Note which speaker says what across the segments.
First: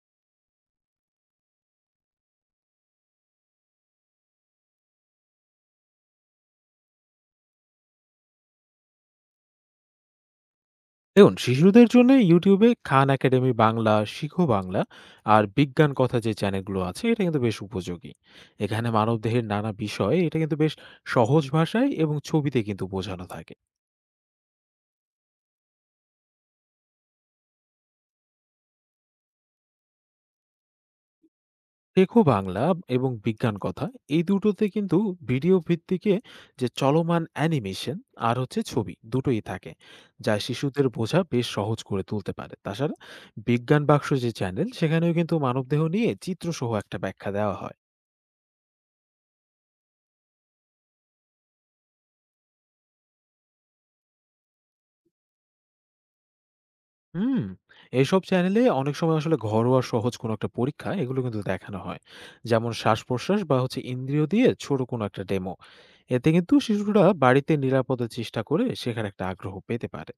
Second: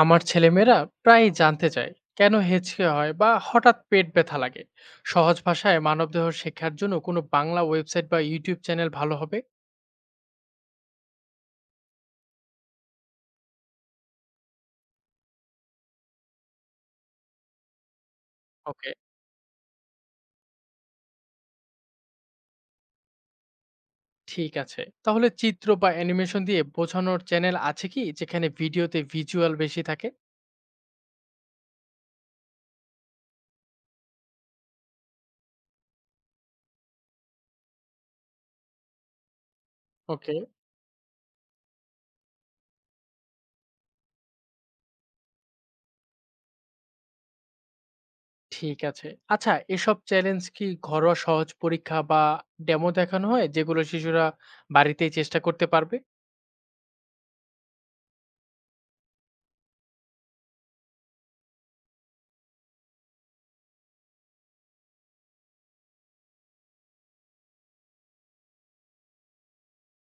Speaker 1: আমার ছেলেমেয়েরা প্রায়ই জানতে চায় কেন হেঁচকে হয় বা হঠাৎ পেট ব্যথা লাগে। সহজ ভাষায় মানবদেহ শেখার জন্য কোনো বাংলা ওয়েবসাইট বা ইউটিউব চ্যানেল ভালো হবে?
Speaker 2: দেখুন, শিশুদের জন্য YouTube এ খান একাডেমি বাংলা, শিখো বাংলা আর বিজ্ঞান কথা যে চ্যানেলগুলো আছে এটা কিন্তু বেশ উপযোগী। এখানে
Speaker 1: ওকে।
Speaker 2: মানবদেহের নানা বিষয় এটা কিন্তু বেশ সহজ ভাষায় এবং ছবিতে কিন্তু বোঝানো থাকে।
Speaker 1: ঠিক আছে, তাহলে চিত্র বা অ্যানিমেশন দিয়ে বোঝানোর চ্যানেল আছে কি যেখানে ভিডিওতে ভিজুয়াল বেশি থাকে?
Speaker 2: শেখো বাংলা এবং বিজ্ঞান কথা এই দুটোতে কিন্তু ভিডিও ভিত্তিকে যে চলমান অ্যানিমেশন আর হচ্ছে ছবি দুটোই থাকে। যা
Speaker 1: ওকে।
Speaker 2: শিশুদের বোঝা বেশ সহজ করে তুলতে পারে। তাছাড়া বিজ্ঞান বাক্স যে চ্যানেল সেখানেও কিন্তু মানবদেহ নিয়ে চিত্রসহ একটা ব্যাখ্যা দেওয়া হয়।
Speaker 1: ঠিক আছে। আচ্ছা, এসব চ্যালেঞ্জ কি ঘরোয়া সহজ পরীক্ষা বা ডেমো দেখানো হয় যেগুলো শিশুরা বাড়িতেই চেষ্টা করতে পারবে?
Speaker 2: হুম, এসব চ্যানেলে অনেক সময় আসলে ঘরোয়া সহজ কোনো একটা পরীক্ষা এগুলো কিন্তু দেখানো হয়, যেমন শ্বাস-প্রশ্বাস বা হচ্ছে ইন্দ্রিয় দিয়ে ছোট কোনো একটা ডেমো। এতে কিন্তু শিশুরা বাড়িতে নিরাপদে চেষ্টা করে শেখার একটা আগ্রহ পেতে পারে।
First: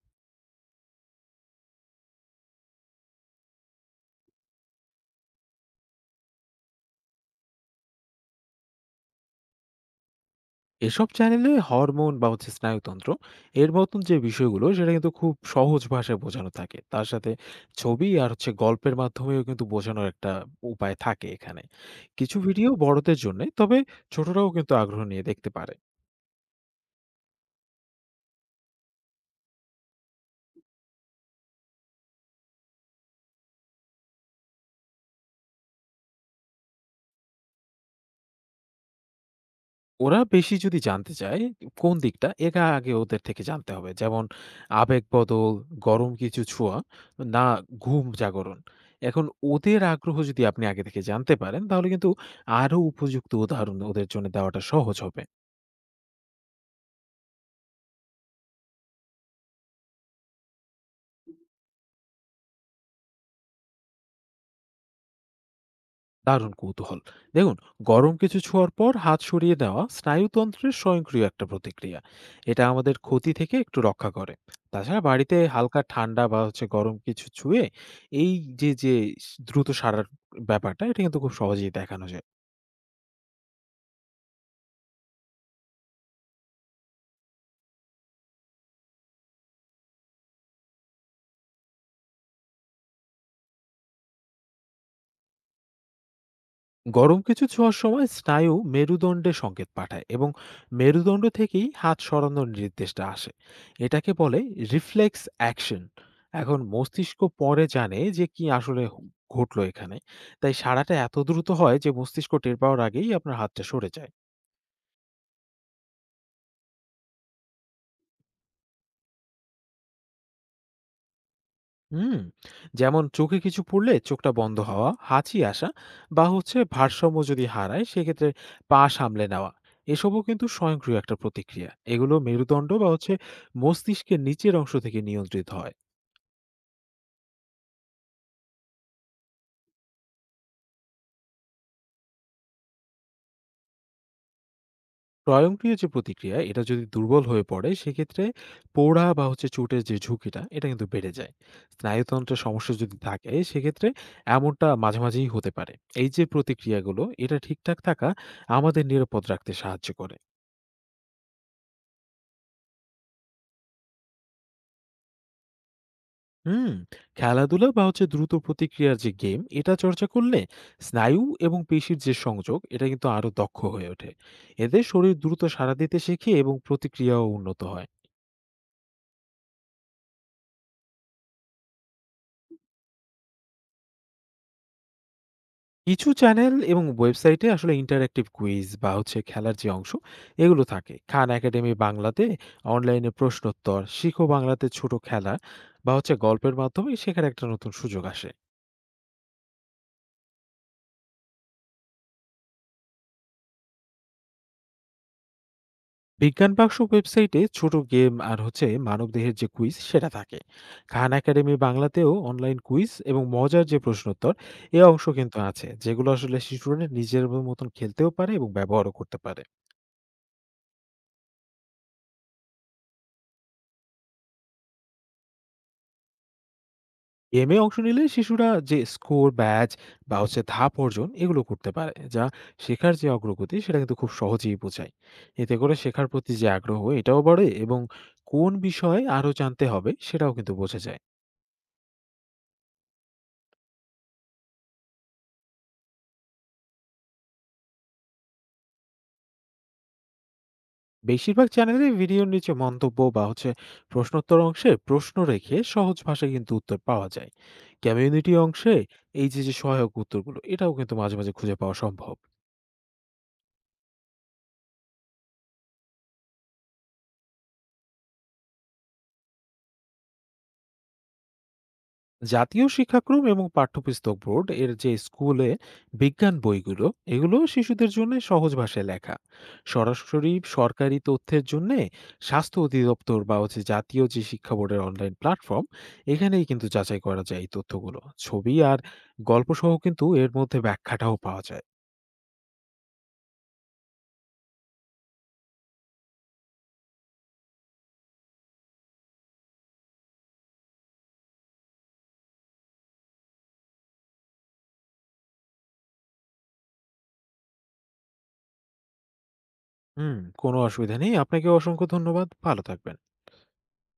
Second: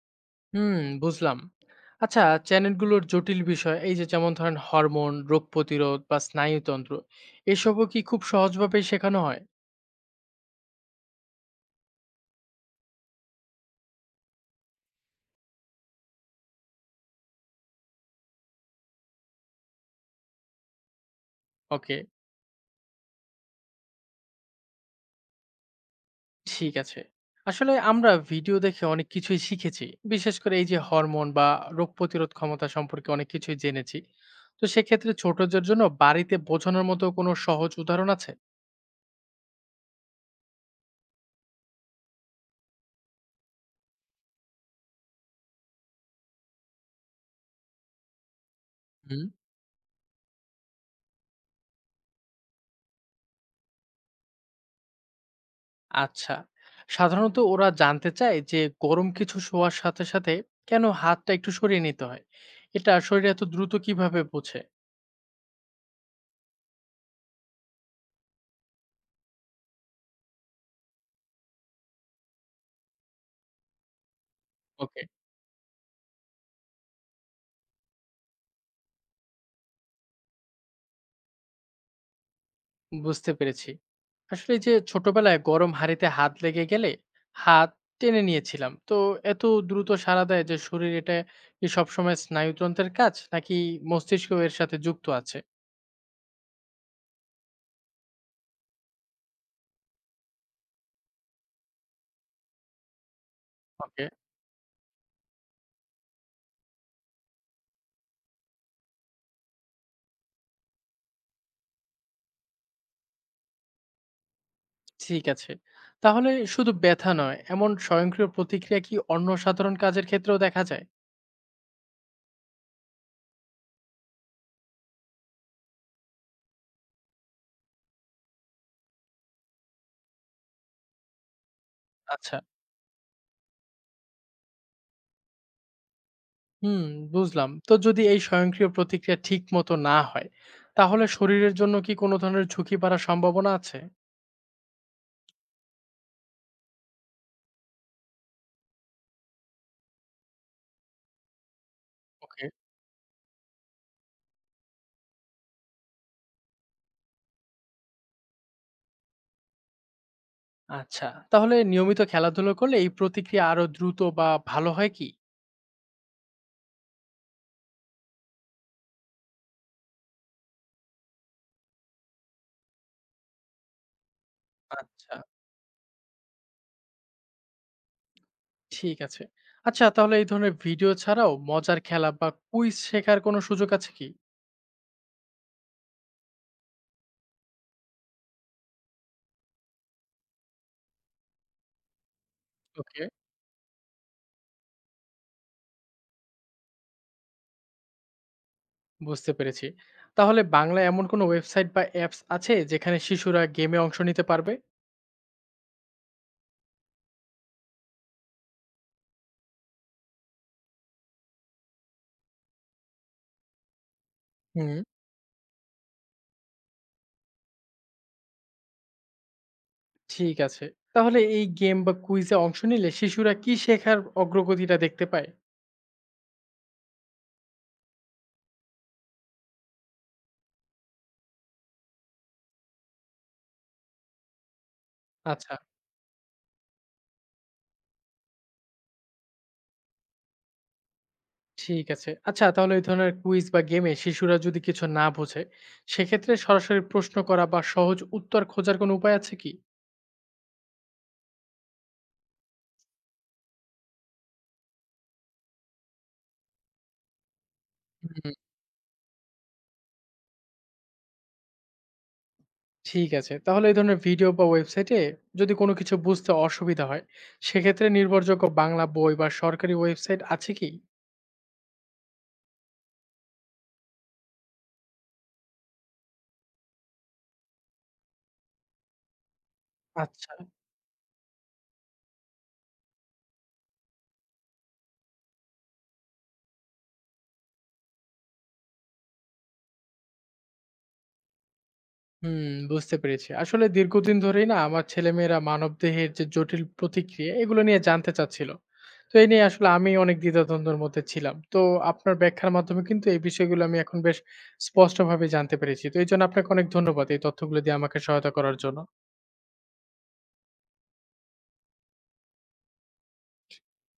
Speaker 1: হুম, বুঝলাম। আচ্ছা, চ্যানেলগুলোর জটিল বিষয় এই যে যেমন ধরেন হরমোন, রোগ প্রতিরোধ বা স্নায়ুতন্ত্র, এসবও কি খুব সহজভাবে শেখানো হয়?
Speaker 2: এসব চ্যানেলে হরমোন বা হচ্ছে স্নায়ুতন্ত্র এর মতন যে বিষয়গুলো সেটা কিন্তু খুব সহজ ভাষায় বোঝানো থাকে, তার সাথে ছবি আর হচ্ছে গল্পের মাধ্যমেও কিন্তু বোঝানোর একটা উপায় থাকে এখানে।
Speaker 1: ওকে,
Speaker 2: কিছু ভিডিও বড়দের জন্য, তবে ছোটরাও কিন্তু আগ্রহ নিয়ে দেখতে পারে।
Speaker 1: ঠিক আছে। আসলে আমরা ভিডিও দেখে অনেক কিছুই শিখেছি। বিশেষ করে এই যে হরমোন বা রোগ প্রতিরোধ ক্ষমতা সম্পর্কে অনেক কিছুই জেনেছি। তো সেক্ষেত্রে ছোটদের জন্য বাড়িতে বোঝানোর মতো কোনো সহজ উদাহরণ আছে?
Speaker 2: ওরা বেশি যদি জানতে চায় কোন দিকটা, এটা আগে ওদের থেকে জানতে হবে। যেমন আবেগ বদল, গরম কিছু ছোঁয়া, না ঘুম জাগরণ। এখন ওদের আগ্রহ যদি আপনি আগে থেকে জানতে পারেন, তাহলে কিন্তু আরো উপযুক্ত উদাহরণ ওদের জন্য দেওয়াটা সহজ হবে।
Speaker 1: আচ্ছা, সাধারণত ওরা জানতে চায় যে গরম কিছু শোয়ার সাথে সাথে কেন হাতটা একটু সরিয়ে নিতে হয়, এটা শরীরে এত দ্রুত কিভাবে বোঝে?
Speaker 2: দারুণ কৌতূহল। দেখুন, গরম কিছু ছোঁয়ার পর হাত সরিয়ে দেওয়া স্নায়ুতন্ত্রের স্বয়ংক্রিয় একটা প্রতিক্রিয়া। এটা আমাদের ক্ষতি থেকে একটু রক্ষা করে। তাছাড়া
Speaker 1: ওকে,
Speaker 2: বাড়িতে হালকা ঠান্ডা বা হচ্ছে গরম কিছু ছুঁয়ে এই যে যে দ্রুত সারার ব্যাপারটা এটা কিন্তু খুব সহজেই দেখানো যায়।
Speaker 1: বুঝতে পেরেছি। আসলে এই যে ছোটবেলায় গরম হাঁড়িতে হাত লেগে গেলে হাত টেনে নিয়েছিলাম, তো এত দ্রুত সাড়া দেয় যে শরীর, এটা কি সবসময় স্নায়ুতন্ত্রের কাজ নাকি মস্তিষ্ক এর সাথে যুক্ত আছে?
Speaker 2: গরম কিছু ছোঁয়ার সময় স্নায়ু মেরুদণ্ডে সংকেত পাঠায় এবং মেরুদণ্ড থেকেই হাত সরানোর নির্দেশটা আসে।
Speaker 1: ওকে।
Speaker 2: এটাকে বলে রিফ্লেক্স অ্যাকশন। এখন মস্তিষ্ক পরে জানে যে কি আসলে ঘটলো এখানে। তাই সারাটা এত দ্রুত হয় যে মস্তিষ্ক টের পাওয়ার আগেই আপনার হাতটা সরে যায়।
Speaker 1: ঠিক আছে, তাহলে শুধু ব্যথা নয়, এমন স্বয়ংক্রিয় প্রতিক্রিয়া কি অন্য সাধারণ কাজের ক্ষেত্রেও দেখা যায়?
Speaker 2: হুম, যেমন চোখে কিছু পড়লে চোখটা বন্ধ হওয়া, হাঁচি আসা, বা হচ্ছে ভারসাম্য যদি হারায় সেক্ষেত্রে পা সামলে নেওয়া, এসবও কিন্তু স্বয়ংক্রিয় একটা প্রতিক্রিয়া। এগুলো
Speaker 1: আচ্ছা।
Speaker 2: মেরুদণ্ড বা হচ্ছে মস্তিষ্কের নিচের অংশ থেকে নিয়ন্ত্রিত হয়।
Speaker 1: হুম, বুঝলাম। তো যদি এই স্বয়ংক্রিয় প্রতিক্রিয়া ঠিক মতো না হয়, তাহলে শরীরের জন্য কি কোনো ধরনের ঝুঁকি বাড়ার সম্ভাবনা আছে?
Speaker 2: স্বয়ংক্রিয় যে প্রতিক্রিয়া এটা যদি দুর্বল হয়ে পড়ে, সেক্ষেত্রে পোড়া বা হচ্ছে চোটের যে ঝুঁকিটা এটা কিন্তু বেড়ে যায়। স্নায়ুতন্ত্রের
Speaker 1: ওকে।
Speaker 2: সমস্যা যদি থাকে সেক্ষেত্রে এমনটা মাঝে মাঝেই হতে পারে। এই যে প্রতিক্রিয়াগুলো এটা ঠিকঠাক থাকা আমাদের নিরাপদ রাখতে সাহায্য করে।
Speaker 1: আচ্ছা, তাহলে নিয়মিত খেলাধুলা করলে এই প্রতিক্রিয়া আরো দ্রুত বা ভালো হয় কি?
Speaker 2: হুম, খেলাধুলা বা হচ্ছে দ্রুত প্রতিক্রিয়ার যে গেম এটা চর্চা করলে স্নায়ু এবং পেশির যে সংযোগ এটা কিন্তু আরো দক্ষ হয়ে ওঠে। এতে শরীর
Speaker 1: আচ্ছা।
Speaker 2: দ্রুত সাড়া দিতে শেখে এবং প্রতিক্রিয়াও উন্নত হয়।
Speaker 1: ঠিক আছে। আচ্ছা, তাহলে এই ধরনের ভিডিও ছাড়াও মজার খেলা বা কুইজ শেখার কোনো সুযোগ আছে কি?
Speaker 2: কিছু চ্যানেল এবং ওয়েবসাইটে আসলে ইন্টারঅ্যাক্টিভ কুইজ বা হচ্ছে খেলার যে অংশ এগুলো থাকে। খান একাডেমি বাংলাতে
Speaker 1: ওকে।
Speaker 2: অনলাইনে প্রশ্নোত্তর, শিখো বাংলাতে ছোট খেলা বা হচ্ছে গল্পের মাধ্যমে শেখার একটা নতুন সুযোগ আসে।
Speaker 1: বুঝতে পেরেছি। তাহলে বাংলায় এমন কোনো ওয়েবসাইট বা অ্যাপস আছে যেখানে শিশুরা গেমে অংশ নিতে পারবে?
Speaker 2: বিজ্ঞান বাক্স ওয়েবসাইটে ছোট গেম আর হচ্ছে মানবদেহের যে কুইজ সেটা থাকে। খান একাডেমি বাংলাতেও অনলাইন কুইজ এবং মজার যে প্রশ্নোত্তর
Speaker 1: হুম।
Speaker 2: এ অংশ কিন্তু আছে, যেগুলো আসলে শিশুরা নিজের মতন খেলতেও পারে এবং ব্যবহারও করতে পারে।
Speaker 1: ঠিক আছে। তাহলে এই গেম বা কুইজে অংশ নিলে শিশুরা কি শেখার অগ্রগতিটা দেখতে পায়?
Speaker 2: গেমে অংশ নিলে শিশুরা যে স্কোর, ব্যাচ বা হচ্ছে ধাপ অর্জন এগুলো করতে পারে, যা শেখার যে অগ্রগতি সেটা কিন্তু খুব সহজেই বোঝায়। এতে
Speaker 1: আচ্ছা,
Speaker 2: করে শেখার প্রতি যে আগ্রহ এটাও বাড়ে এবং কোন বিষয়ে আরও জানতে হবে সেটাও কিন্তু বোঝা যায়।
Speaker 1: ঠিক আছে। আচ্ছা, তাহলে এই ধরনের কুইজ বা গেমে শিশুরা যদি কিছু না বোঝে, সেক্ষেত্রে সরাসরি প্রশ্ন করা বা সহজ উত্তর খোঁজার কোনো উপায় আছে কি?
Speaker 2: বেশিরভাগ চ্যানেলেই ভিডিওর নিচে মন্তব্য বা হচ্ছে প্রশ্নোত্তর অংশে প্রশ্ন রেখে সহজ ভাষায় কিন্তু উত্তর পাওয়া যায়। কমিউনিটি
Speaker 1: হুম।
Speaker 2: অংশে এই যে যে সহায়ক উত্তরগুলো এটাও কিন্তু মাঝে মাঝে খুঁজে পাওয়া সম্ভব।
Speaker 1: ঠিক আছে। তাহলে এই ধরনের ভিডিও বা ওয়েবসাইটে যদি কোনো কিছু বুঝতে অসুবিধা হয়, সেক্ষেত্রে নির্ভরযোগ্য বাংলা বই বা সরকারি ওয়েবসাইট আছে কি?
Speaker 2: জাতীয় শিক্ষাক্রম এবং পাঠ্যপুস্তক বোর্ড এর যে স্কুলে বিজ্ঞান বইগুলো, এগুলো শিশুদের জন্য সহজ ভাষায় লেখা। সরাসরি
Speaker 1: আচ্ছা।
Speaker 2: সরকারি তথ্যের জন্য স্বাস্থ্য অধিদপ্তর বা হচ্ছে জাতীয় যে শিক্ষা বোর্ডের অনলাইন প্ল্যাটফর্ম, এখানেই কিন্তু যাচাই করা যায় এই তথ্যগুলো। ছবি আর গল্প সহ কিন্তু এর মধ্যে ব্যাখ্যাটাও পাওয়া যায়।
Speaker 1: হুম, বুঝতে পেরেছি। আসলে দীর্ঘদিন ধরেই না আমার ছেলেমেয়েরা মানবদেহের যে জটিল প্রতিক্রিয়া এগুলো নিয়ে জানতে চাচ্ছিল। তো এই নিয়ে আসলে আমি অনেক দ্বিধাদ্বন্দ্বের মধ্যে ছিলাম। তো আপনার ব্যাখ্যার মাধ্যমে কিন্তু এই বিষয়গুলো আমি এখন বেশ স্পষ্টভাবে জানতে পেরেছি। তো এইজন্য আপনাকে অনেক ধন্যবাদ এই তথ্যগুলো দিয়ে আমাকে সহায়তা করার জন্য।
Speaker 2: হুম, কোনো অসুবিধা নেই। আপনাকে অসংখ্য ধন্যবাদ, ভালো থাকবেন।